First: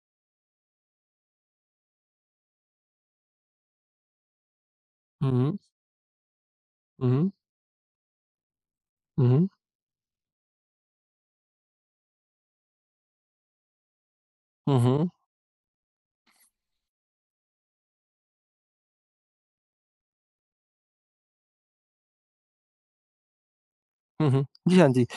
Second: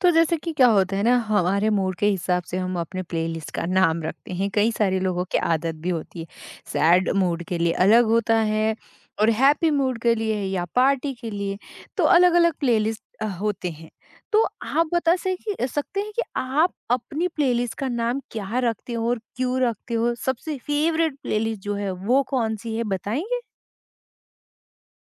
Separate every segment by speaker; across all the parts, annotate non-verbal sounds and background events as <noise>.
Speaker 1: तो जैसे कि क्या होता है ना, हमारे मूड के हिसाब से हम अपने प्लेलिस्ट का नाम रखते हैं। कई सारे लोगों
Speaker 2: हुँ,
Speaker 1: की
Speaker 2: हुँ,
Speaker 1: आदत भी होती है। सैड
Speaker 2: हुँ,
Speaker 1: मूड के लिए अलग होता है और
Speaker 2: हुँ,
Speaker 1: हैप्पी मूड के लिए या पार्टी के लिए। तो अलग अलग प्लेलिस्ट होते हैं। तो आप
Speaker 2: हुँ,
Speaker 1: बता से कि सकते हैं कि आप अपनी प्लेलिस्ट का नाम क्या रखते हो और क्यों रखते हो। सबसे फेवरेट प्लेलिस्ट जो है वो कौन सी है, बताएंगे?
Speaker 2: हुँ, हुँ। जी, हाँ जी।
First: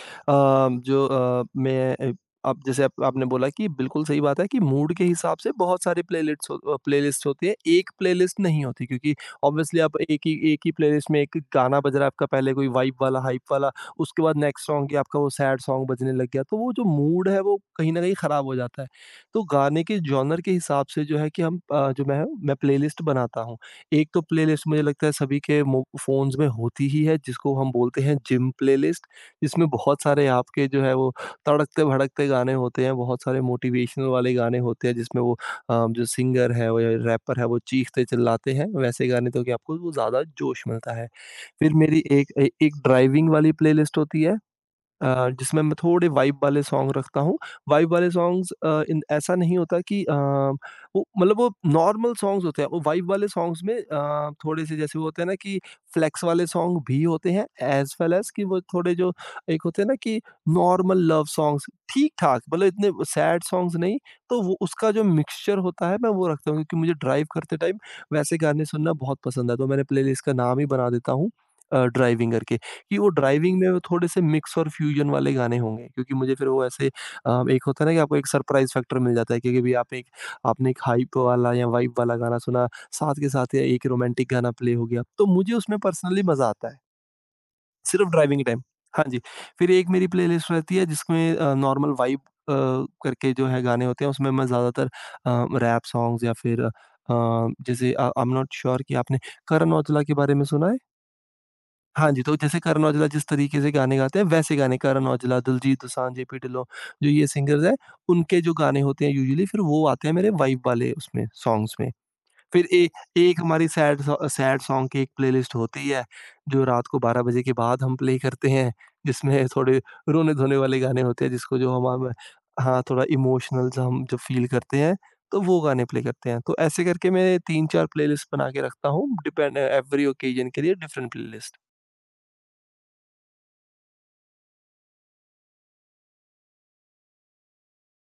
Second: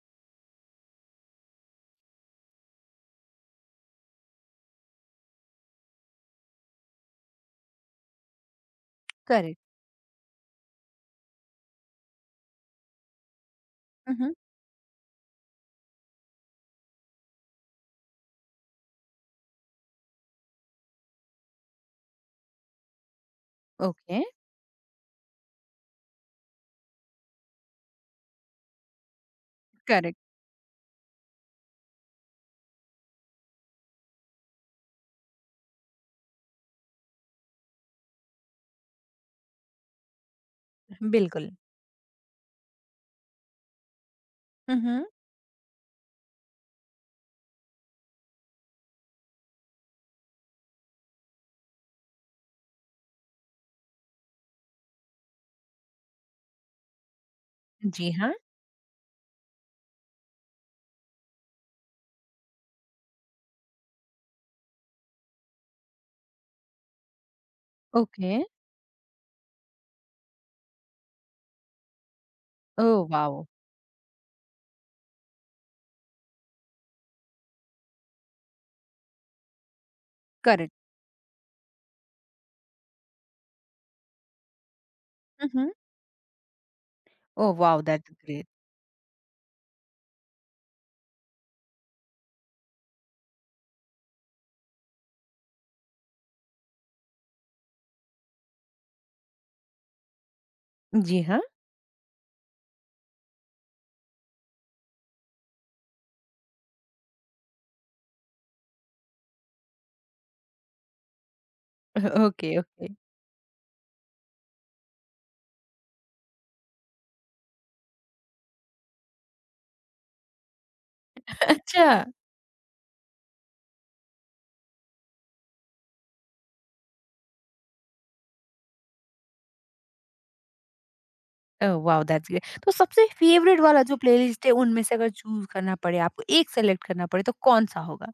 Speaker 2: जो अ, मैं अ, अब जैसे आप आपने बोला कि बिल्कुल सही बात है कि मूड के हिसाब से बहुत सारी प्लेलिस्ट होती है, एक प्लेलिस्ट नहीं होती क्योंकि
Speaker 1: करेक्ट।
Speaker 2: ऑब्वियसली आप एक ही प्लेलिस्ट में एक गाना बज रहा है आपका पहले कोई वाइब वाला, हाइप वाला, उसके
Speaker 1: हम्म।
Speaker 2: बाद नेक्स्ट सॉन्ग ही आपका वो सैड सॉन्ग बजने लग गया, तो वो जो मूड है वो कहीं न कहीं खराब हो जाता है। तो गाने के जॉनर के हिसाब से जो है कि हम जो मैं प्लेलिस्ट बनाता हूँ। एक तो
Speaker 1: ओके।
Speaker 2: प्लेलिस्ट मुझे लगता है सभी के मो फ़ोन्स में होती ही है जिसको हम बोलते हैं जिम प्लेलिस्ट, जिसमें बहुत
Speaker 1: करेक्ट।
Speaker 2: सारे आपके जो है वो तड़कते-भड़कते गाने होते हैं, बहुत सारे मोटिवेशनल वाले गाने होते हैं जिसमें वो जो सिंगर है वो या रैपर है वो चीखते चिल्लाते हैं, वैसे गाने तो कि आपको वो ज़्यादा जोश मिलता है।
Speaker 1: बिल्कुल।
Speaker 2: फिर मेरी एक ए एक ड्राइविंग वाली प्लेलिस्ट होती है।
Speaker 1: हम्म।
Speaker 2: जिसमें मैं थोड़े वाइब वाले सॉन्ग रखता हूँ। वाइब वाले सॉन्ग्स अ, इन ऐसा नहीं होता कि वो मतलब वो नॉर्मल सॉन्ग्स होते हैं। वो वाइब वाले सॉन्ग्स में थोड़े-से जैसे वो होते हैं ना कि फ्लेक्स वाले सॉन्ग भी होते हैं एज़
Speaker 1: जी
Speaker 2: वेल एज़
Speaker 1: हाँ।
Speaker 2: कि वो थोड़े जो एक होते हैं ना कि नॉर्मल लव सॉन्ग्स, ठीक-ठाक मतलब इतने सैड सॉन्ग्स नहीं, तो वो उसका जो मिक्सचर होता है मैं वो रखता हूँ क्योंकि मुझे ड्राइव करते टाइम
Speaker 1: ओके।
Speaker 2: वैसे गाने सुनना बहुत पसंद है। तो मैंने प्लेलिस्ट का नाम ही बना देता हूँ ड्राइविंग करके।
Speaker 1: ओ
Speaker 2: कि वो
Speaker 1: वाओ।
Speaker 2: ड्राइविंग में वो थोड़े से मिक्स और फ्यूजन वाले गाने होंगे क्योंकि मुझे फिर वो ऐसे एक होता है ना कि आपको एक सरप्राइज़ फैक्टर मिल जाता है क्योंकि भी आप एक आपने
Speaker 1: करेक्ट।
Speaker 2: एक हाइप वाला या वाइब वाला गाना सुना, साथ के साथ या एक रोमांटिक गाना प्ले हो गया। तो
Speaker 1: हुँ,
Speaker 2: मुझे
Speaker 1: हुँ।
Speaker 2: उसमें पर्सनली मज़ा आता है,
Speaker 1: ओह वाओ!
Speaker 2: सिर्फ
Speaker 1: दैट्स
Speaker 2: ड्राइविंग
Speaker 1: ग्रेट।
Speaker 2: टाइम। हाँ जी, फिर एक मेरी प्लेलिस्ट रहती है जिसमें नॉर्मल वाइब करके जो है गाने होते हैं, उसमें मैं ज़्यादातर रैप सॉन्ग्स या फिर आई एम नॉट श्योर कि आपने करण औजला के बारे में सुना है?
Speaker 1: जी हाँ।
Speaker 2: हाँ जी, तो जैसे करण औजला जिस तरीके से गाने गाते हैं, वैसे गाने करण औजला, दिलजीत दोसांझ, जेपी ढिल्लों, जो ये सिंगर्स हैं, उनके जो गाने होते हैं यूजुअली फिर वो आते हैं मेरे वाइब वाले उसमें सॉन्ग्स में।
Speaker 1: <laughs> ओके,
Speaker 2: फिर
Speaker 1: ओके।
Speaker 2: ए एक हमारी सैड सॉन्ग की एक प्लेलिस्ट होती है, जो रात को 12 बजे के बाद हम प्ले करते हैं, जिसमें थोड़े रोने-धोने वाले गाने होते हैं, जिसको जो हम
Speaker 1: अच्छा।
Speaker 2: हम हाँ, थोड़ा इमोशनल सा हम जब फ़ील करते हैं, तो वो गाने प्ले करते हैं। तो ऐसे करके मैं 3-4 प्लेलिस्ट बना के रखता हूँ, डिपेंड एवरी ओकेजन के लिए different playlist.
Speaker 1: Oh wow! That's great. तो सबसे फेवरेट वाला जो प्लेलिस्ट है उनमें से अगर चूज़ करना पड़े आपको, एक सेलेक्ट करना पड़े, तो कौन-सा होगा?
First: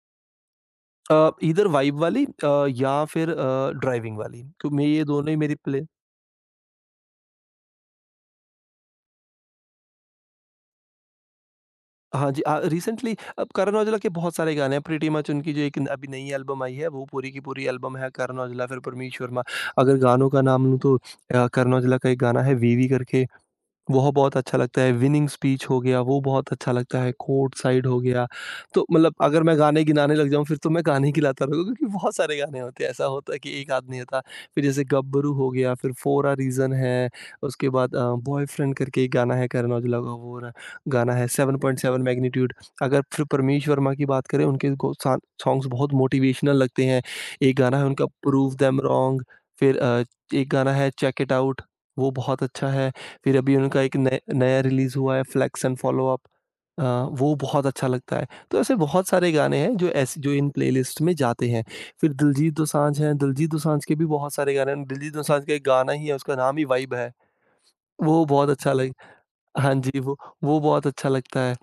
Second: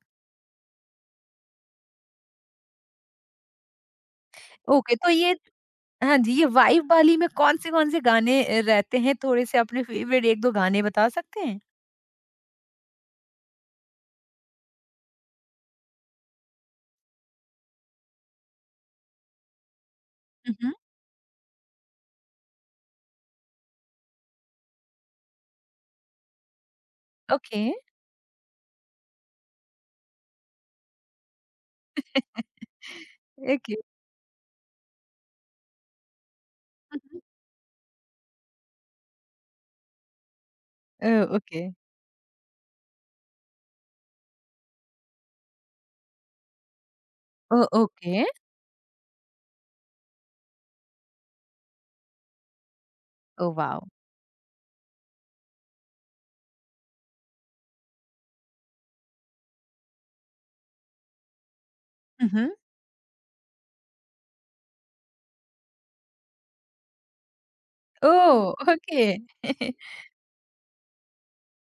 Speaker 2: इधर वाइब वाली या फिर ड्राइविंग वाली, तो मैं
Speaker 1: ओके,
Speaker 2: ये
Speaker 1: तो
Speaker 2: दोनों
Speaker 1: ये
Speaker 2: ही मेरी प्ले
Speaker 1: हाँ जी, ये वाइब वाली में कौन से गाने रहते हैं? थोड़े से अपने फेवरेट 1-2 गाने बता सकते हैं?
Speaker 2: हाँ जी। रिसेंटली, अब करण औजला के बहुत सारे गाने हैं, प्रीटी मच उनकी जो एक अभी नई एल्बम आई है वो पूरी की पूरी एल्बम है करण औजला, फिर परमीश वर्मा। अगर गानों का
Speaker 1: हुँ,
Speaker 2: नाम
Speaker 1: हुँ।
Speaker 2: लूँ तो करण औजला का एक गाना है वीवी करके, वह बहुत अच्छा लगता है, विनिंग स्पीच हो गया, वो बहुत अच्छा लगता है, कोर्ट
Speaker 1: ओके।
Speaker 2: साइड हो गया। तो मतलब अगर मैं गाने गिनाने लग जाऊँ फिर तो मैं गाने ही गिनाता रहूँगा क्योंकि बहुत सारे गाने
Speaker 1: <laughs>
Speaker 2: होते हैं, ऐसा होता है कि एक
Speaker 1: ओके।
Speaker 2: आध नहीं होता। फिर जैसे गब्बरू हो गया, फिर फ़ोर अ रीज़न
Speaker 1: हुँ,
Speaker 2: है,
Speaker 1: हुँ।
Speaker 2: उसके बाद बॉयफ्रेंड करके एक गाना है करण औजला का, वो र गाना
Speaker 1: ओह,
Speaker 2: है,
Speaker 1: ओके।
Speaker 2: 7.7 मैग्नीट्यूड। अगर फिर परमेश वर्मा की बात करें, उनके गो सा सॉन्ग्स बहुत मोटिवेशनल लगते हैं। एक
Speaker 1: ओह,
Speaker 2: गाना है उनका
Speaker 1: ओके।
Speaker 2: प्रूव देम रॉन्ग, फिर एक गाना है चेक इट आउट, वो बहुत अच्छा है। फिर
Speaker 1: ओह
Speaker 2: अभी उनका
Speaker 1: वाओ!
Speaker 2: एक नय नया रिलीज़ हुआ है flex and follow up, uh, वो बहुत अच्छा लगता है। तो ऐसे बहुत सारे गाने हैं जो ऐसे जो इन प्लेलिस्ट में जाते हैं। फिर
Speaker 1: हुँ, हुँ।
Speaker 2: दिलजीत दोसांझ हैं, दिलजीत दोसांझ के भी बहुत सारे गाने हैं। दिलजीत दोसांझ का एक गाना ही है, उसका नाम ही वाइब है। वो बहुत
Speaker 1: ओह,
Speaker 2: अच्छा। लग
Speaker 1: ओके। <laughs>
Speaker 2: हाँ जी, वो बहुत अच्छा लगता है।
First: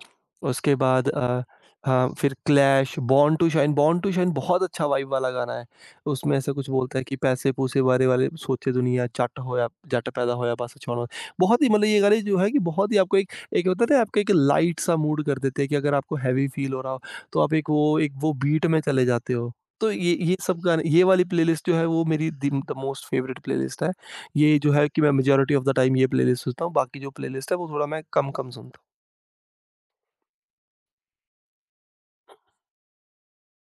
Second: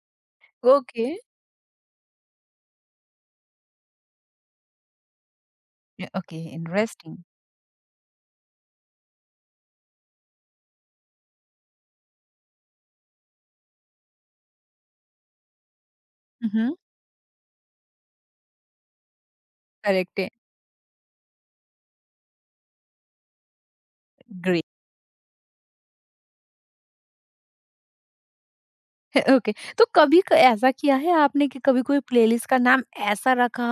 Speaker 2: उसके
Speaker 1: ओके।
Speaker 2: बाद हाँ, फिर clash, born to shine. Born to shine बहुत अच्छा वाइब वाला गाना है। उसमें
Speaker 1: ओके,
Speaker 2: ऐसा कुछ बोलता है कि
Speaker 1: इंटरेस्टिंग।
Speaker 2: पैसे-पूसे बारे वाले सोचे दुनिया, जट होया जट पैदा होया बस छाउणा। बहुत ही मतलब ये गाने जो है कि बहुत ही आपको एक एक होता है ना, आपको एक लाइट सा मूड कर देते हैं कि अगर आपको हेवी फील
Speaker 1: हुँ।
Speaker 2: हो रहा हो, तो आप एक वो बीट में चले जाते हो। तो ये
Speaker 1: करेक्ट है।
Speaker 2: ये सब गाने, ये वाली प्लेलिस्ट जो है वो मेरी the the most favourite playlist है। ये
Speaker 1: ग्रेट
Speaker 2: जो है कि मैं मेजॉरिटी ऑफ द टाइम ये प्लेलिस्ट सुनता हूँ, बाकी जो प्लेलिस्ट है वो थोड़ा मैं कम-कम सुनता हूँ।
Speaker 1: है। ओके। तो कभी क ऐसा किया है आपने कि कभी कोई प्लेलिस्ट का नाम ऐसा रखा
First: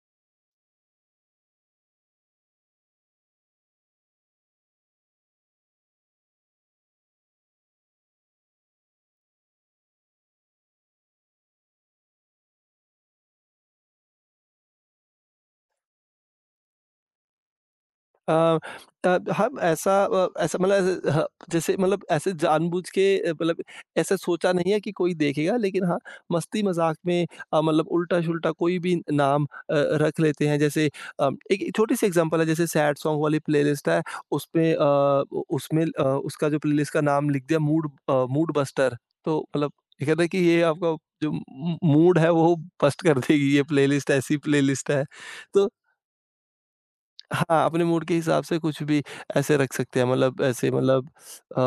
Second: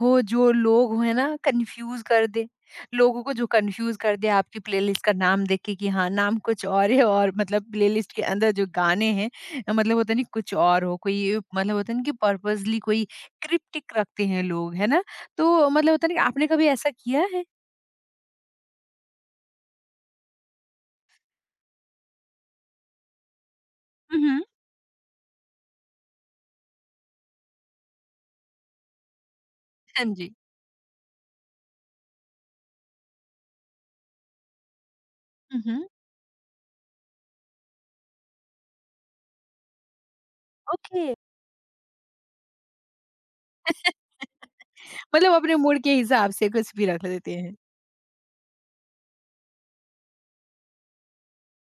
Speaker 1: हो जो लोग हो, है ना, कन्फ्यूज़ कर दे? लोगों को जो कन्फ्यूज़ कर दे आपकी प्लेलिस्ट का नाम देख के कि हाँ, नाम कुछ और है और मतलब प्लेलिस्ट के अंदर जो गाने हैं, मतलब होता नहीं, कुछ और हो, कोई मतलब होता नहीं कि पर्पसली कोई क्रिप्टिक रखते हैं लोग, है ना? तो मतलब होता नहीं, आपने कभी ऐसा किया है?
Speaker 2: अ हम ऐसा मतलब ऐसे ह जैसे मतलब ऐसे जानबूझ के मतलब ऐसा
Speaker 1: हुँ, हुँ।
Speaker 2: सोचा नहीं है कि कोई देखेगा, लेकिन हाँ, मस्ती-मज़ाक में मतलब उल्टा-सुल्टा कोई भी नाम
Speaker 1: हाँ
Speaker 2: रख
Speaker 1: जी।
Speaker 2: लेते हैं। जैसे एक छोटी-सी एग्ज़ाम्पल है, जैसे सैड सॉन्ग वाली प्लेलिस्ट है, उसमें
Speaker 1: हुँ, हुँ।
Speaker 2: उसका जो प्लेलिस्ट का नाम लिख दिया मूड बस्टर। तो मतलब ये कहते हैं कि ये आपका
Speaker 1: ओके,
Speaker 2: जो मू मूड है, वो बस्ट कर देगी, ये प्लेलिस्ट ऐसी प्लेलिस्ट है।
Speaker 1: मतलब अपने
Speaker 2: तो
Speaker 1: मूड के हिसाब से कुछ भी रख लेते हैं।
Speaker 2: हाँ, अपने मूड के हिसाब से कुछ भी ऐसे रख सकते हैं, मतलब ऐसे मतलब अ,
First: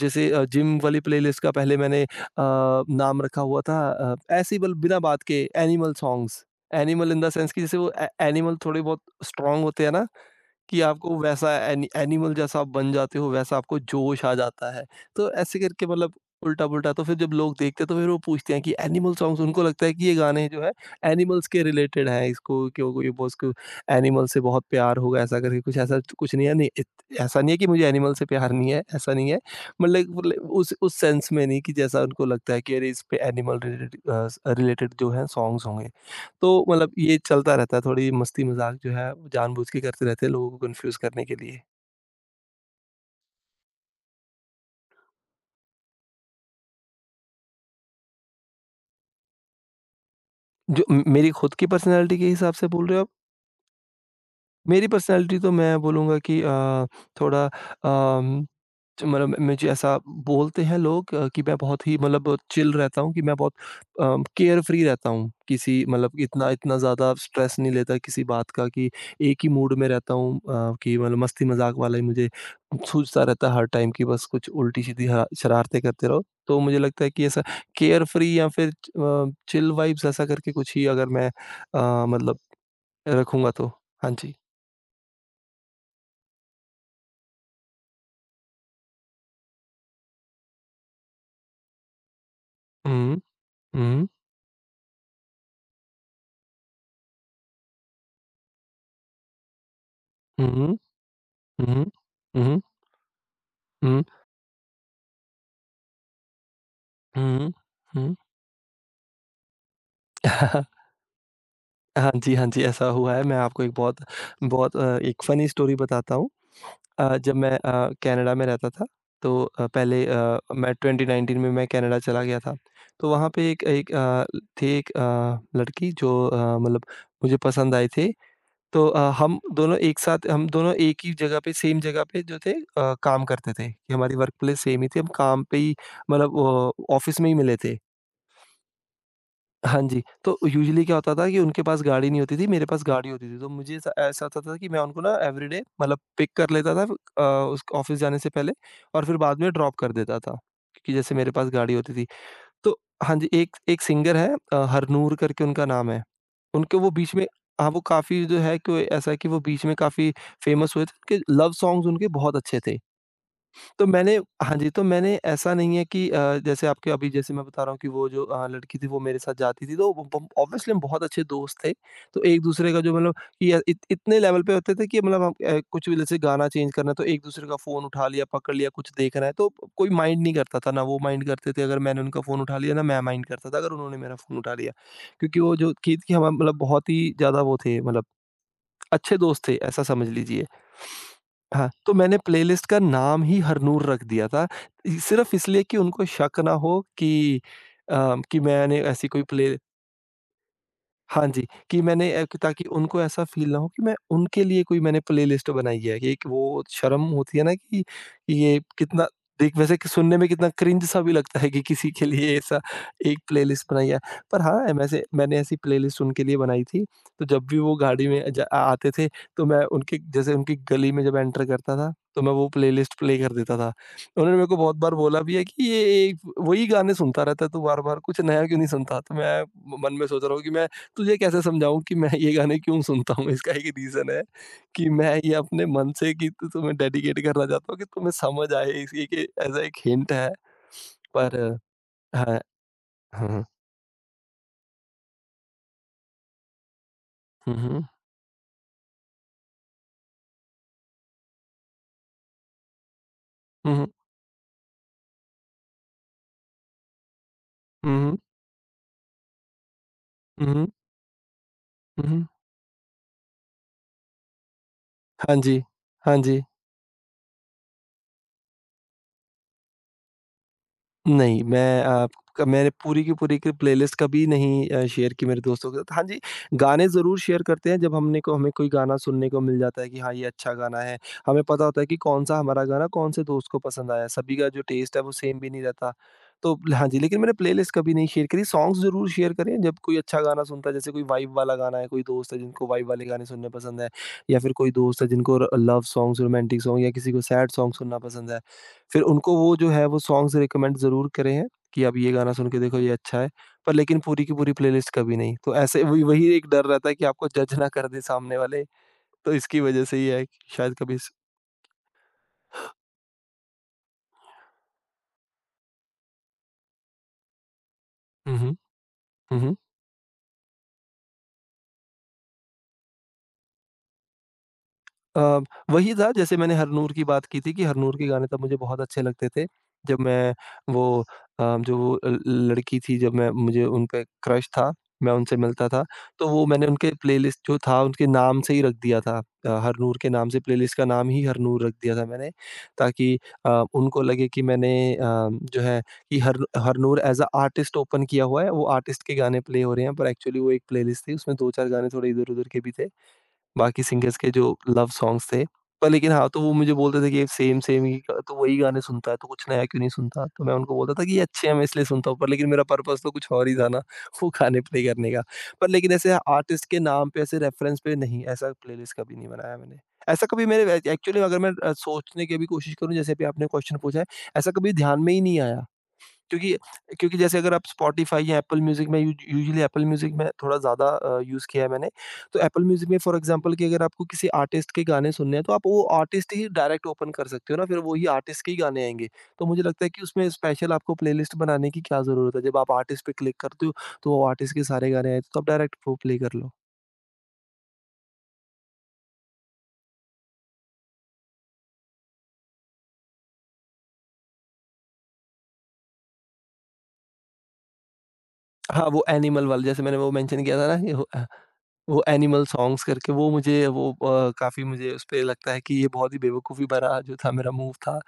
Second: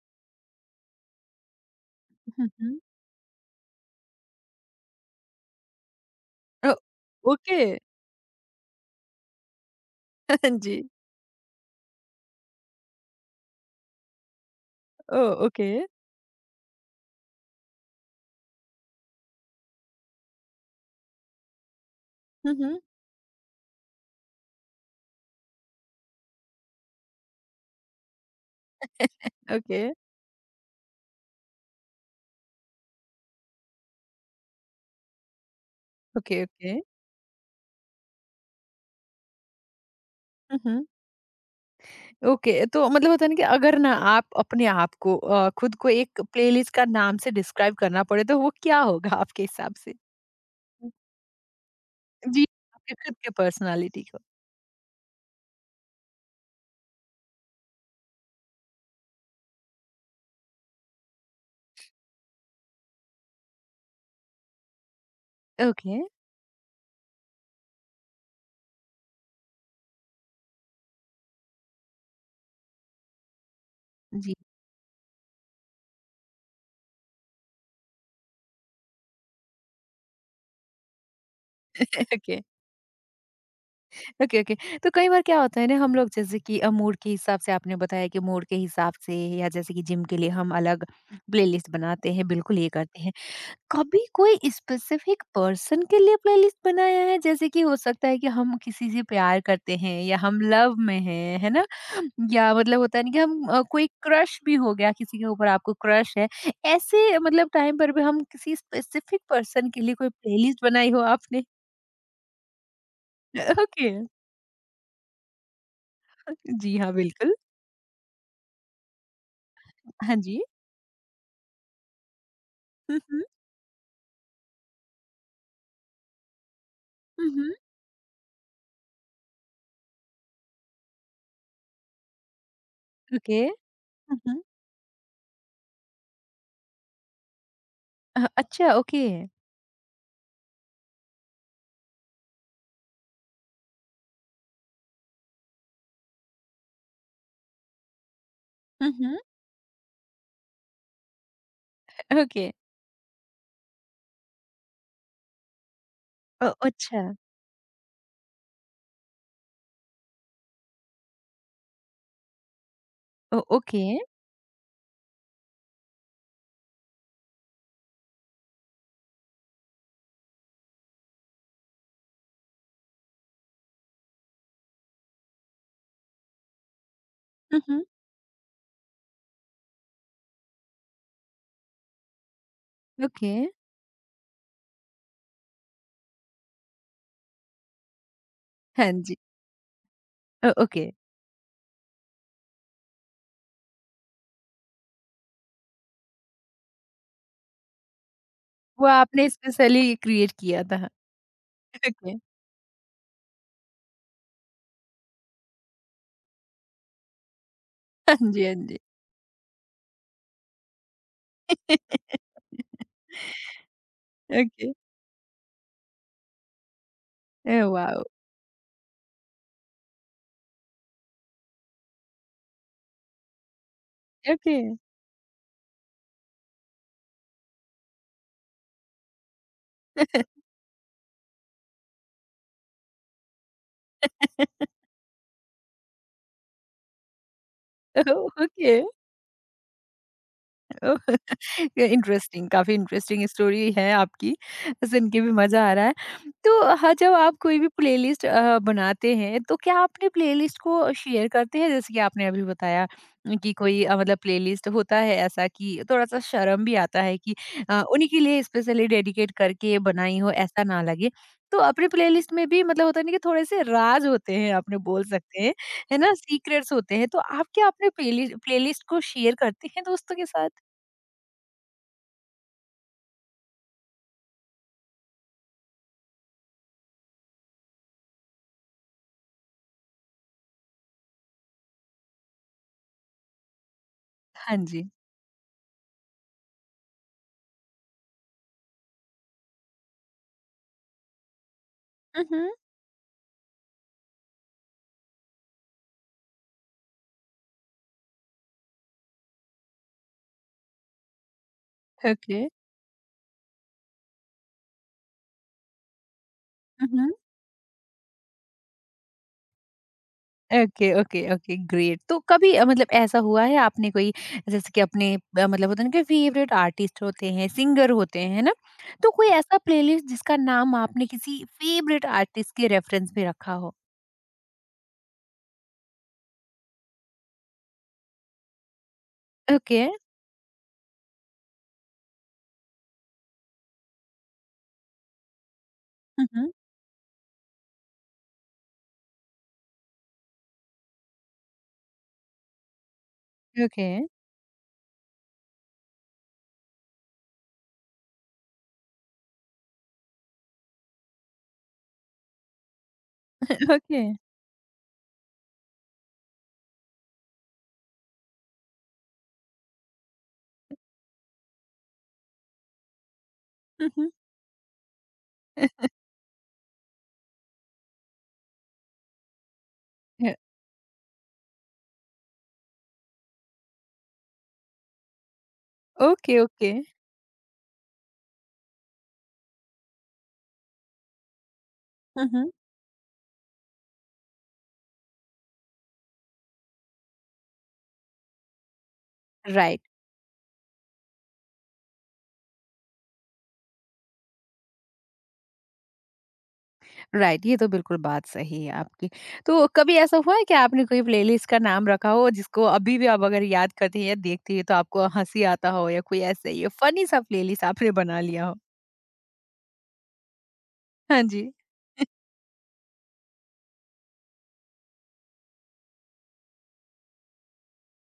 Speaker 2: जैसे जिम वाली प्लेलिस्ट का पहले मैंने
Speaker 1: हुँ, हुँ।
Speaker 2: नाम रखा हुआ था ऐसे ही बल बिना बात के animal songs.
Speaker 1: Oh!
Speaker 2: Animal in the sense
Speaker 1: okay.
Speaker 2: कि जैसे वो ए एनिमल थोड़े बहुत स्ट्रॉन्ग होते हैं ना,
Speaker 1: <laughs> जी।
Speaker 2: कि आपको वैसा एनिमल जैसा आप बन जाते हो, वैसा आपको जोश आ जाता है। तो
Speaker 1: ओह!
Speaker 2: ऐसे
Speaker 1: ओके।
Speaker 2: करके मतलब उल्टा-पुल्टा, तो फिर जब लोग देखते हैं तो फिर वो पूछते हैं कि एनिमल सॉन्ग्स, उनको लगता है कि ये गाने जो है एनिमल्स के रिलेटेड हैं।
Speaker 1: हुँ,
Speaker 2: इसको
Speaker 1: हुँ।
Speaker 2: क्यों कोई बॉस को एनिमल से बहुत प्यार होगा ऐसा करके, कुछ ऐसा तो कुछ नहीं है, नहीं इत ऐसा नहीं है कि मुझे एनिमल से प्यार नहीं है, ऐसा नहीं है।
Speaker 1: ओके,
Speaker 2: मतलब उस सेंस में नहीं कि जैसा उनको लगता है कि अरे इस पे एनिमल रिलेटेड, अ, स रिलेटेड जो है सॉन्ग्स होंगे।
Speaker 1: ओके,
Speaker 2: तो
Speaker 1: ओके।
Speaker 2: मतलब ये चलता रहता है, थोड़ी मस्ती-मज़ाक जो है वो जानबूझ के करते रहते हैं लोगों
Speaker 1: हुँ,
Speaker 2: को
Speaker 1: हुँ।
Speaker 2: कन्फ्यूज़ करने के लिए।
Speaker 1: ओके, तो मतलब होता है ना कि अगर ना आप अपने आप को, खुद को एक प्लेलिस्ट का नाम से डिस्क्राइब करना पड़े, तो वो क्या होगा आपके हिसाब से?
Speaker 2: जो म मेरी खुद की पर्सनैलिटी के
Speaker 1: जी,
Speaker 2: हिसाब से बोल
Speaker 1: आपके
Speaker 2: रहे हो आप?
Speaker 1: खुद के पर्सनैलिटी को।
Speaker 2: मेरी पर्सनैलिटी तो मैं बोलूँगा कि थोड़ा अम मतलब मुझे ऐसा बोलते हैं लोग कि मैं बहुत ही मतलब चिल रहता हूँ, कि मैं बहुत केयर फ्री रहता हूँ किसी
Speaker 1: ओके,
Speaker 2: मतलब, इतना इतना ज़्यादा स्ट्रेस नहीं लेता किसी बात का, कि एक ही मूड में रहता हूँ कि मतलब मस्ती मजाक वाला ही मुझे सूझता रहता है हर टाइम, कि बस
Speaker 1: जी।
Speaker 2: कुछ उल्टी सीधी शरारतें करते रहो, तो मुझे लगता है कि ऐसा केयर फ्री या फिर चिल वाइब्स ऐसा करके कुछ ही अगर मैं मतलब
Speaker 1: ओके,
Speaker 2: रखूंगा तो। हाँ जी।
Speaker 1: Okay, okay. तो कई बार क्या होता है ना, हम लोग जैसे कि मूड के हिसाब से आपने बताया, कि मूड के हिसाब से या जैसे कि जिम के लिए हम अलग प्लेलिस्ट बनाते हैं, बिल्कुल ये करते हैं।
Speaker 2: हम्म,
Speaker 1: कभी
Speaker 2: हम्म,
Speaker 1: कोई स्पेसिफिक पर्सन के लिए प्लेलिस्ट बनाया है, जैसे कि हो सकता है कि हम किसी से प्यार करते हैं या हम
Speaker 2: हम्म,
Speaker 1: लव में हैं, है ना?
Speaker 2: हम्म, हम्म,
Speaker 1: या
Speaker 2: हम्म,
Speaker 1: मतलब होता है ना कि हम कोई
Speaker 2: हम्म,
Speaker 1: क्रश भी हो गया किसी के ऊपर, आपको क्रश है, ऐसे मतलब
Speaker 2: हम्म,
Speaker 1: टाइम पर भी
Speaker 2: हम्म।
Speaker 1: हम किसी स्पेसिफिक पर्सन के लिए कोई
Speaker 2: <laughs>
Speaker 1: प्लेलिस्ट
Speaker 2: हाँ।
Speaker 1: बनाई हो आपने?
Speaker 2: हाँ जी, हाँ जी, ऐसा हुआ है। मैं
Speaker 1: <laughs>
Speaker 2: आपको एक
Speaker 1: ओके।
Speaker 2: बहुत बहुत एक फ़नी स्टोरी बताता हूँ।
Speaker 1: जी हाँ, बिल्कुल।
Speaker 2: जब मैं कनाडा में रहता था, तो पहले
Speaker 1: हाँ जी।
Speaker 2: मैं 2019 में मैं कनाडा चला गया था। तो
Speaker 1: हम्म।
Speaker 2: वहाँ पे एक एक अ, थी एक लड़की जो मतलब मुझे
Speaker 1: हम्म।
Speaker 2: पसंद आई थी। तो हम दोनों एक ही जगह पे, सेम जगह पे जो थे काम
Speaker 1: ओके।
Speaker 2: करते थे। कि हमारी वर्क
Speaker 1: हम्म।
Speaker 2: प्लेस सेम ही थी। हम काम पे ही मतलब वो ऑफ़िस में ही मिले थे।
Speaker 1: अच्छा। ओके।
Speaker 2: हाँ जी, तो यूजुअली क्या होता था कि उनके पास गाड़ी नहीं होती थी, मेरे पास गाड़ी होती थी, तो मुझे ऐसा, होता था कि मैं उनको ना एवरीडे मतलब पिक कर लेता था उस ऑफ़िस जाने से पहले, और
Speaker 1: हम्म।
Speaker 2: फिर बाद में ड्रॉप कर देता था, क्योंकि जैसे मेरे पास गाड़ी होती थी।
Speaker 1: ओके।
Speaker 2: तो हाँ जी, एक एक सिंगर है हरनूर करके उनका नाम है। उनके वो
Speaker 1: अच्छा।
Speaker 2: बीच में हाँ, वो काफ़ी जो है कि वो ऐसा है कि वो बीच में काफ़ी फ़ेमस हुए थे, उनके लव सॉन्ग्स उनके बहुत अच्छे थे।
Speaker 1: ओके।
Speaker 2: तो मैंने हाँ जी, तो मैंने ऐसा नहीं है कि जैसे आपके अभी जैसे मैं बता रहा हूँ कि वो जो लड़की थी वो मेरे साथ जाती थी, तो वो बम ऑब्वियसली हम बहुत अच्छे दोस्त थे। तो एक-दूसरे का जो मतलब कि अ, इत इतने लेवल पे होते थे कि मतलब हम कुछ भी, जैसे गाना चेंज करना है तो एक-दूसरे का
Speaker 1: हम्म।
Speaker 2: फ़ोन उठा लिया, पकड़ लिया, कुछ देखना है तो कोई माइंड नहीं करता था। ना वो माइंड करते थे अगर मैंने उनका फ़ोन उठा लिया, ना मैं माइंड
Speaker 1: ओके।
Speaker 2: करता था अगर उन्होंने मेरा फ़ोन उठा लिया। क्योंकि वो जो कि हम मतलब बहुत ही ज़्यादा वो थे, मतलब
Speaker 1: हाँ।
Speaker 2: अच्छे दोस्त थे, ऐसा समझ लीजिए।
Speaker 1: ओ ओके,
Speaker 2: हाँ, तो मैंने प्लेलिस्ट का नाम ही हरनूर रख दिया था। सिर्फ़ इसलिए कि उनको शक ना हो कि अ, कि मैंने
Speaker 1: वो
Speaker 2: ऐसी कोई
Speaker 1: आपने
Speaker 2: प्ले।
Speaker 1: स्पेशली क्रिएट किया था।
Speaker 2: हाँ जी, कि
Speaker 1: ओके।
Speaker 2: मैंने कि ताकि उनको ऐसा फ़ील ना हो कि मैं उनके लिए कोई मैंने प्लेलिस्ट बनाई है। कि एक वो शर्म होती है ना कि
Speaker 1: हाँ जी, हाँ
Speaker 2: ये
Speaker 1: जी।
Speaker 2: कितना देख वैसे कि सुनने में कितना क्रिंज सा भी लगता है कि किसी के लिए ऐसा
Speaker 1: <laughs>
Speaker 2: एक प्लेलिस्ट बनाई है। पर हाँ,
Speaker 1: ओके।
Speaker 2: वैसे मैंने ऐसी प्लेलिस्ट उनके लिए बनाई थी, तो जब भी
Speaker 1: ए
Speaker 2: वो
Speaker 1: वाओ!
Speaker 2: गाड़ी में ज आ आते थे, तो मैं उनके जैसे उनकी गली में जब एंटर करता था, तो मैं वो प्लेलिस्ट प्ले कर देता था। उन्होंने मेरे
Speaker 1: ओके।
Speaker 2: को बहुत बार बोला भी है कि, "ये एक वही गाने सुनता रहता है तू बार-बार, कुछ नया क्यों नहीं सुनता?" तो मैं मन में सोच रहा हूँ
Speaker 1: <laughs>
Speaker 2: कि मैं तुझे कैसे समझाऊँ कि मैं ये गाने क्यों सुनता हूँ? इसका एक रीज़न है कि मैं ये अपने मन से कि तु तुम्हें डेडिकेट करना चाहता हूँ कि तुम्हें
Speaker 1: ओह!
Speaker 2: समझ आए
Speaker 1: ओके।
Speaker 2: इसलिए कि ऐसा एक हिंट है।
Speaker 1: ओ
Speaker 2: पर हाँ,
Speaker 1: इंटरेस्टिंग, काफ़ी इंटरेस्टिंग
Speaker 2: हाँ।
Speaker 1: स्टोरी है आपकी। सुन के भी मज़ा आ रहा है। तो हाँ, जब आप
Speaker 2: हुँ,
Speaker 1: कोई भी
Speaker 2: हुँ।
Speaker 1: प्लेलिस्ट बनाते हैं, तो क्या आप अपनी प्लेलिस्ट को शेयर करते हैं? जैसे कि आपने अभी बताया कि
Speaker 2: हुँ,
Speaker 1: कोई
Speaker 2: हुँ।
Speaker 1: मतलब प्लेलिस्ट होता है ऐसा कि थोड़ा-सा शर्म भी आता है कि
Speaker 2: हुँ,
Speaker 1: उन्हीं
Speaker 2: हुँ।
Speaker 1: के लिए स्पेशली डेडिकेट करके बनाई हो,
Speaker 2: हुँ,
Speaker 1: ऐसा
Speaker 2: हुँ।
Speaker 1: ना लगे। तो अपनी
Speaker 2: हुँ, हुँ।
Speaker 1: प्लेलिस्ट में भी मतलब होता है ना कि थोड़े-से राज होते हैं, आपने बोल
Speaker 2: हाँ
Speaker 1: सकते हैं,
Speaker 2: जी।
Speaker 1: है ना?
Speaker 2: हाँ जी।
Speaker 1: सीक्रेट्स होते हैं, तो आप क्या अपने प्लेलिस्ट को शेयर करते हैं दोस्तों के साथ?
Speaker 2: नहीं, मैं क मैंने पूरी की प्लेलिस्ट कभी नहीं शेयर की मेरे दोस्तों के साथ। हाँ जी, गाने ज़रूर शेयर करते हैं जब हमने को हमें कोई गाना सुनने को मिल जाता है कि हाँ, ये अच्छा गाना है। हमें पता होता है कि कौन-सा हमारा गाना कौन-से दोस्त को पसंद आया। सभी का
Speaker 1: हाँ
Speaker 2: जो
Speaker 1: जी।
Speaker 2: टेस्ट है वो सेम भी नहीं रहता। तो हाँ जी, लेकिन मैंने प्लेलिस्ट कभी नहीं शेयर करी। सॉन्ग्स ज़रूर शेयर करे जब कोई अच्छा गाना सुनता है, जैसे कोई वाइब वाला गाना है, कोई दोस्त है
Speaker 1: उहुँ,
Speaker 2: जिनको वाइब वाले गाने सुनने पसंद है या फिर कोई दोस्त है जिनको र लव सॉन्ग्स, रोमांटिक सॉन्ग या किसी को सैड सॉन्ग सुनना पसंद है। फिर उनको वो जो है वो सॉन्ग्स रिकमेंड ज़रूर करे हैं कि आप ये गाना
Speaker 1: ओके।
Speaker 2: सुन के देखो ये अच्छा है। पर लेकिन पूरी की पूरी प्लेलिस्ट कभी नहीं। तो ऐसे वही वही एक डर रहता है कि
Speaker 1: उहुँ,
Speaker 2: आपको जज ना कर दें सामने वाले, तो इसकी वजह से ये है कि शायद
Speaker 1: ओके,
Speaker 2: कभी स।
Speaker 1: Okay, okay, great. तो कभी मतलब ऐसा हुआ है आपने कोई, जैसे कि अपने, मतलब होता है ना कि फेवरेट आर्टिस्ट होते हैं, सिंगर होते हैं,
Speaker 2: हुँ,
Speaker 1: है ना?
Speaker 2: हुँ।
Speaker 1: तो कोई
Speaker 2: हुँ, हुँ।
Speaker 1: ऐसा प्लेलिस्ट जिसका नाम आपने किसी फेवरेट आर्टिस्ट के रेफरेंस में रखा हो?
Speaker 2: अ, वही था जैसे मैंने हरनूर की बात की थी कि हरनूर के गाने तब मुझे बहुत अच्छे लगते थे।
Speaker 1: ओके।
Speaker 2: जब मैं वो जो वो ल लड़की थी, जब मैं मुझे उन पे क्रश था, मैं उनसे मिलता था, तो वो
Speaker 1: उहुँ,
Speaker 2: मैंने उनके प्लेलिस्ट जो था उनके नाम से ही रख दिया था। हरनूर के नाम से प्लेलिस्ट का नाम ही हरनूर रख दिया था मैंने, ताकि
Speaker 1: ओके,
Speaker 2: उनको लगे कि मैंने जो है कि हर Harnoor as a artist open किया हुआ है, वो आर्टिस्ट के गाने प्ले हो रहे हैं, पर एक्चुअली वो एक प्लेलिस्ट थी, उसमें 2-4 गाने थोड़े इधर-उधर के भी थे। बाकी
Speaker 1: ओके।
Speaker 2: सिंगर्स के जो लव सॉन्ग्स थे। पर लेकिन हाँ, तो वो मुझे बोलते थे कि सेम सेम ही गा- तो वही गाने सुनता है, तो कुछ नया क्यों नहीं सुनता? तो मैं उनको बोलता था कि ये अच्छे हैं, मैं इसलिए सुनता हूँ। पर लेकिन मेरा पर्पज़ तो कुछ और ही था ना,
Speaker 1: उहुँ,
Speaker 2: <laughs> वो गाने प्ले करने का। पर
Speaker 1: अ,
Speaker 2: लेकिन ऐसे आर्टिस्ट के नाम पे, ऐसे रेफरेंस पे नहीं, ऐसा प्लेलिस्ट कभी नहीं बनाया मैंने। ऐसा
Speaker 1: <laughs>
Speaker 2: कभी मेरे एक्चुअली अगर मैं सोचने की भी कोशिश करूँ, जैसे अभी आपने क्वेश्चन पूछा है, ऐसा कभी ध्यान में ही नहीं आया।
Speaker 1: ओके,
Speaker 2: क्योंकि
Speaker 1: ओके।
Speaker 2: क्योंकि जैसे अगर आप स्पॉटिफ़ाई या एप्पल म्यूज़िक में यूजुअली एप्पल म्यूज़िक में थोड़ा ज़्यादा यूज़ किया है मैंने। तो
Speaker 1: उहुँ,
Speaker 2: एप्पल म्यूज़िक में फ़ॉर एग्ज़ाम्पल कि अगर आपको किसी आर्टिस्ट के गाने सुनने हैं, तो आप वो आर्टिस्ट ही डायरेक्ट ओपन कर सकते हो ना, फिर वही आर्टिस्ट के ही गाने आएँगे। तो मुझे
Speaker 1: राइट।
Speaker 2: लगता है कि उसमें स्पेशल आपको प्लेलिस्ट बनाने की क्या ज़रूरत है? जब आप आर्टिस्ट पे क्लिक करते हो, तो वो आर्टिस्ट के सारे गाने आए, तो आप डायरेक्ट वो प्ले कर लो।
Speaker 1: राइट, ये तो बिल्कुल बात सही है आपकी। तो कभी ऐसा हुआ है कि आपने कोई प्लेलिस्ट का नाम रखा हो जिसको अभी भी आप अगर याद करती हैं या देखती हैं तो आपको हँसी आता हो, या कोई ऐसे ही फनी सा प्लेलिस्ट आपने बना लिया हो?
Speaker 2: हाँ, वो एनिमल वाला जैसे मैंने वो मेंशन किया था ना कि वो
Speaker 1: हाँ जी,
Speaker 2: वो एनिमल सॉन्ग्स करके वो मुझे वो काफ़ी मुझे उस पे लगता है कि ये बहुत ही बेवकूफ़ी भरा जो था मेरा मूव था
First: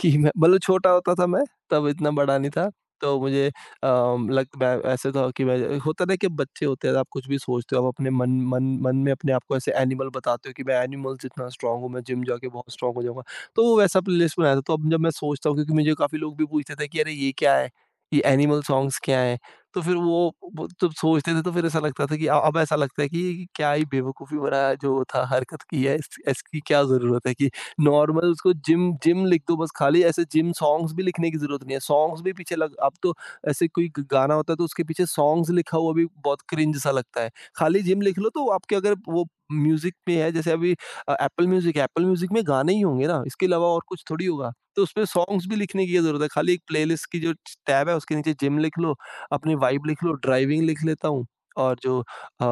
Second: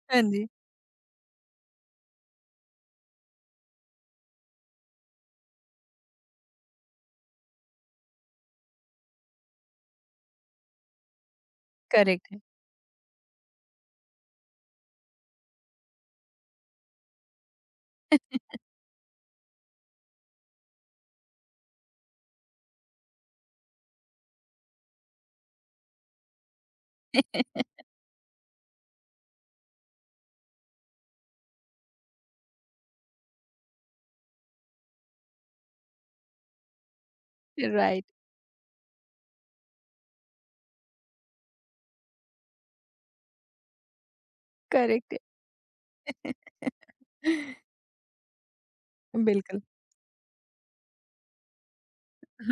Speaker 2: कि
Speaker 1: हाँ
Speaker 2: मैं
Speaker 1: जी,
Speaker 2: मतलब छोटा होता था मैं, तब इतना बड़ा नहीं था। तो मुझे लग मैं ऐसे था कि मैं होता ना कि बच्चे होते हैं आप कुछ भी सोचते हो, आप अपने मन मन मन में अपने आप को ऐसे एनिमल बताते हो कि मैं एनिमल जितना स्ट्रॉन्ग हूँ, मैं जिम
Speaker 1: करेक्ट है।
Speaker 2: जाके बहुत स्ट्रॉन्ग हो जाऊँगा। तो वो वैसा प्लेलिस्ट बनाया था। तो अब जब मैं सोचता हूँ, क्योंकि मुझे काफ़ी लोग भी पूछते थे कि अरे ये क्या है? ये एनिमल सॉन्ग्स क्या हैं? तो फिर वो जब सोचते थे तो फिर ऐसा लगता था कि अब ऐसा लगता है कि क्या ही बेवकूफ़ी भरा जो था हरकत की है, इस इसकी क्या ज़रूरत है कि
Speaker 1: <laughs>
Speaker 2: नॉर्मल उसको जिम जिम लिख दो बस, खाली ऐसे जिम सॉन्ग्स भी लिखने की ज़रूरत नहीं है। सॉन्ग्स भी पीछे लग अब तो ऐसे कोई ग गाना होता है तो उसके पीछे सॉन्ग्स लिखा हुआ भी बहुत क्रिंज सा लगता है। खाली जिम
Speaker 1: राइट,
Speaker 2: लिख लो, तो आपके अगर वो म्यूज़िक में है, जैसे अभी एप्पल म्यूज़िक है, एप्पल म्यूज़िक में गाने ही होंगे ना, इसके अलावा और कुछ थोड़ी होगा। तो उसमें
Speaker 1: करेक्ट है।
Speaker 2: सॉन्ग्स भी लिखने की क्या ज़रूरत है, खाली एक प्लेलिस्ट की जो च
Speaker 1: <laughs>
Speaker 2: टैब है उसके नीचे जिम लिख लो, अपनी
Speaker 1: बिल्कुल।
Speaker 2: वाइब लिख लो, ड्राइविंग लिख लेता हूँ और जो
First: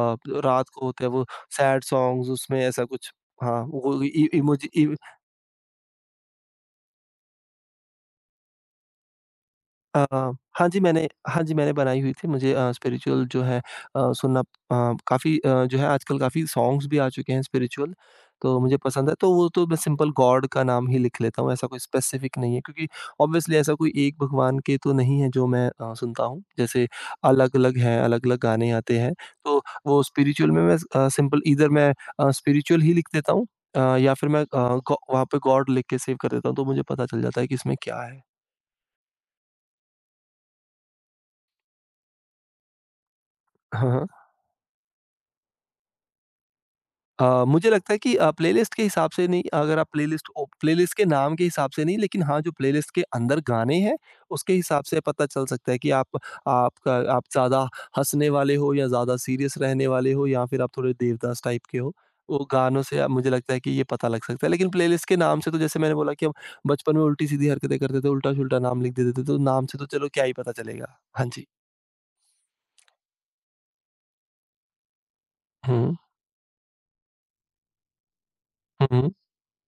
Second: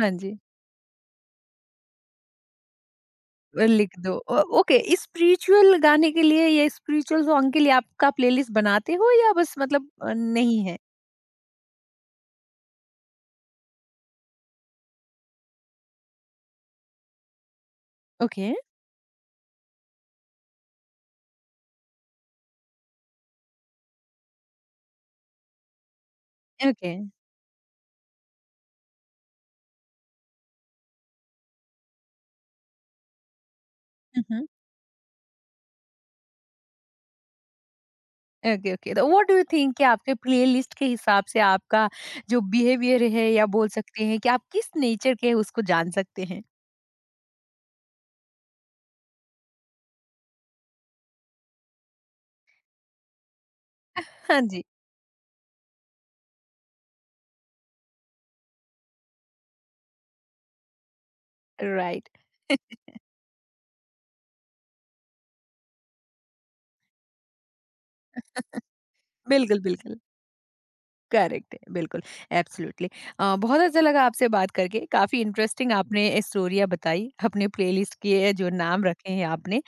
Speaker 1: हाँ जी,
Speaker 2: रात को होते हैं वो सैड सॉन्ग्स उसमें ऐसा कुछ। हाँ,
Speaker 1: लिख
Speaker 2: वो
Speaker 1: दो।
Speaker 2: इ
Speaker 1: ओ
Speaker 2: इमोजी
Speaker 1: ओके,
Speaker 2: इ
Speaker 1: स्पिरिचुअल गाने के लिए या स्पिरिचुअल सॉन्ग के लिए आपका प्लेलिस्ट बनाते हो, या बस मतलब
Speaker 2: अ,
Speaker 1: नहीं है?
Speaker 2: हाँ जी, मैंने बनाई हुई थी। मुझे स्पिरिचुअल जो है सुनना काफ़ी जो है आजकल काफ़ी सॉन्ग्स भी आ चुके हैं स्पिरिचुअल,
Speaker 1: ओके,
Speaker 2: तो मुझे पसंद है। तो वो तो मैं सिंपल गॉड का नाम ही लिख लेता हूँ, ऐसा कोई स्पेसिफिक नहीं है क्योंकि ऑब्वियसली ऐसा कोई एक भगवान के तो नहीं है जो मैं सुनता हूँ। जैसे
Speaker 1: ओके।
Speaker 2: अलग-अलग हैं, अलग-अलग गाने आते हैं, तो वो स्पिरिचुअल में मैं सिंपल ईदर मैं स्पिरिचुअल ही लिख देता हूँ या
Speaker 1: हुँ,
Speaker 2: फिर मैं
Speaker 1: हुँ।
Speaker 2: गॉ वहाँ पे गॉड लिख के सेव कर देता हूँ, तो मुझे पता चल जाता है कि इसमें क्या है।
Speaker 1: ओके, ओके, तो व्हाट डू यू थिंक कि आपके प्लेलिस्ट के हिसाब से आपका जो बिहेवियर है, या बोल
Speaker 2: <laughs> हाँ,
Speaker 1: सकते हैं
Speaker 2: हाँ।
Speaker 1: कि आप किस नेचर के हैं, उसको जान सकते हैं?
Speaker 2: मुझे लगता है कि प्लेलिस्ट के हिसाब से नहीं, अगर आप प्लेलिस्ट के नाम के हिसाब से नहीं, लेकिन हाँ, जो प्लेलिस्ट के अंदर गाने हैं,
Speaker 1: हाँ
Speaker 2: उसके
Speaker 1: जी।
Speaker 2: हिसाब से पता चल सकता है कि आप आपका आप ज़्यादा हँसने वाले हो या ज़्यादा सीरियस रहने वाले हो या फिर आप थोड़े देवदास टाइप के हो।
Speaker 1: राइट।
Speaker 2: वो
Speaker 1: <laughs>
Speaker 2: गानों से मुझे लगता है कि ये पता लग सकता है। लेकिन प्लेलिस्ट के नाम से तो जैसे मैंने बोला कि हम बचपन में उल्टी-सीधी हरकतें करते थे, उल्टा-सुल्टा नाम लिख देते थे, तो
Speaker 1: बिल्कुल,
Speaker 2: नाम से तो
Speaker 1: बिल्कुल,
Speaker 2: चलो क्या ही पता चलेगा। हाँ जी।
Speaker 1: करेक्ट है, बिल्कुल, एब्सोल्युटली। बहुत अच्छा लगा आपसे बात करके। काफ़ी इंटरेस्टिंग
Speaker 2: हुँ,
Speaker 1: आपने स्टोरियाँ बताई अपने प्लेलिस्ट के जो नाम
Speaker 2: हुँ, हुँ,
Speaker 1: रखे हैं आपने।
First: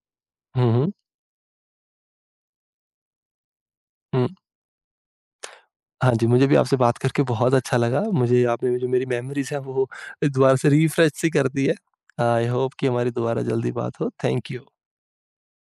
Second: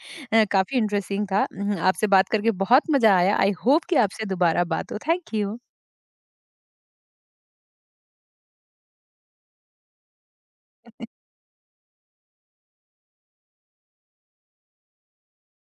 Speaker 2: हुँ,
Speaker 1: काफ़ी
Speaker 2: हुँ,
Speaker 1: इंटरेस्टिंग था, आपसे बात करके बहुत मज़ा आया। आई होप कि आपसे
Speaker 2: हुँ।
Speaker 1: दोबारा बात हो। Thank you.
Speaker 2: हाँ जी, मुझे भी आपसे बात करके बहुत अच्छा लगा। मुझे आपने जो मेरी मेमोरीज़ हैं वो दोबारा से रिफ्रेश सी कर दी है। आई होप कि हमारी दोबारा जल्दी बात हो। Thank you.